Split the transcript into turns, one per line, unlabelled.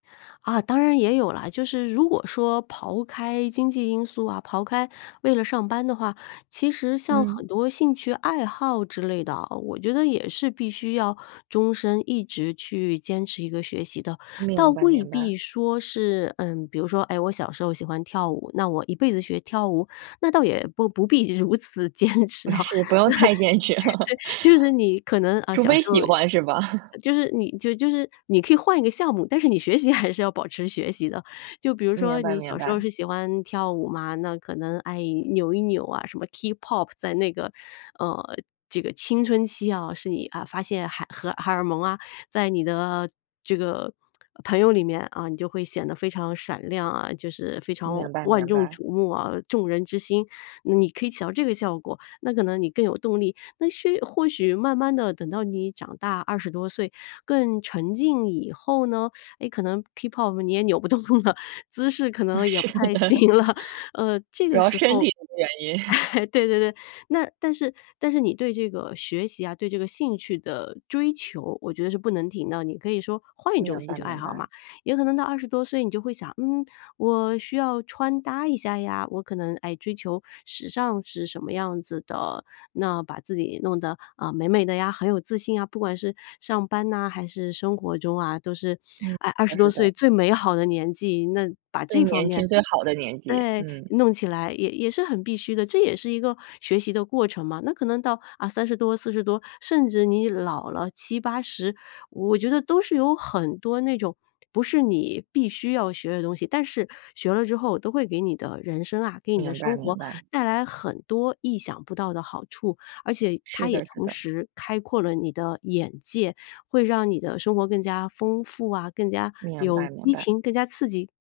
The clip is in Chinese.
啊，当然也有了，就是如果说抛开经济因素啊，抛开为了上班的话，其实像很
嗯。
多兴趣爱好之类的啊，我觉得也是必须要终生一直去坚持一个学习的。倒
明白
未
明白。
必说是，嗯，比如说，诶，我小时候喜欢跳舞，那我一辈子学跳舞，那倒也不不必如此坚持
不
啊。
是，
那
不用太坚持了。
对，就是你可能，啊，
除
小
非
时
喜
候
欢是吧？
就是你就就是你可以换一个项目，但是你学习还是要保持学习的。就比如
明
说
白
你
明
小时候
白。
是喜欢跳舞嘛，那可能爱扭一扭啊，什么 K-pop 在那个，呃，这个青春期啊，是你，啊，发现海荷荷尔蒙啊，在你的这个朋友里面啊，你就会显得非常闪亮啊，就是非常
明白
万
明
众
白。
瞩目啊，众人之星，你可以起到这个效果，那可能你更有动力，那许或许慢慢地等到你长大20多岁更沉静以后呢，诶，可能 k-pop 你也扭不动了，姿势可能也
是
不太
的，
行了。呃，这
主
个
要
时
身
候
体的原因。
哎对对对，那但是但是你对这个学习啊，对这个兴趣的追求，我觉得是不能停的。你可以说换一种
明
兴
白
趣爱
明
好
白。
嘛，也可能到20多岁你就会想，嗯，我需要穿搭一下呀，我可能爱追求时尚是什么样子的，那把自己弄得，呃，美美的呀，很有自信啊，不管是上班呐还是生活中啊，都是，
嗯，
诶，二
那
十多
是
岁
的。
最美好的年纪，那把
最
这方
年
面，
轻、最好的年纪，
诶，
嗯。
弄起来也也是很必须的，这也是一个学习的过程嘛。那可能到，啊，30多、40多，甚至你老了，70-80，我觉得都是有很多那种，不是你必须要学的东西，但是学了之后都会给你的人生啊，给你的
明白
生
明
活
白。
带来很多意想不到的好处。而且它
是
也
的，是
同
的。
时开阔了你的眼界，会让你的生活更加丰富啊，更加
明
有
白明
激
白。
情更加刺激。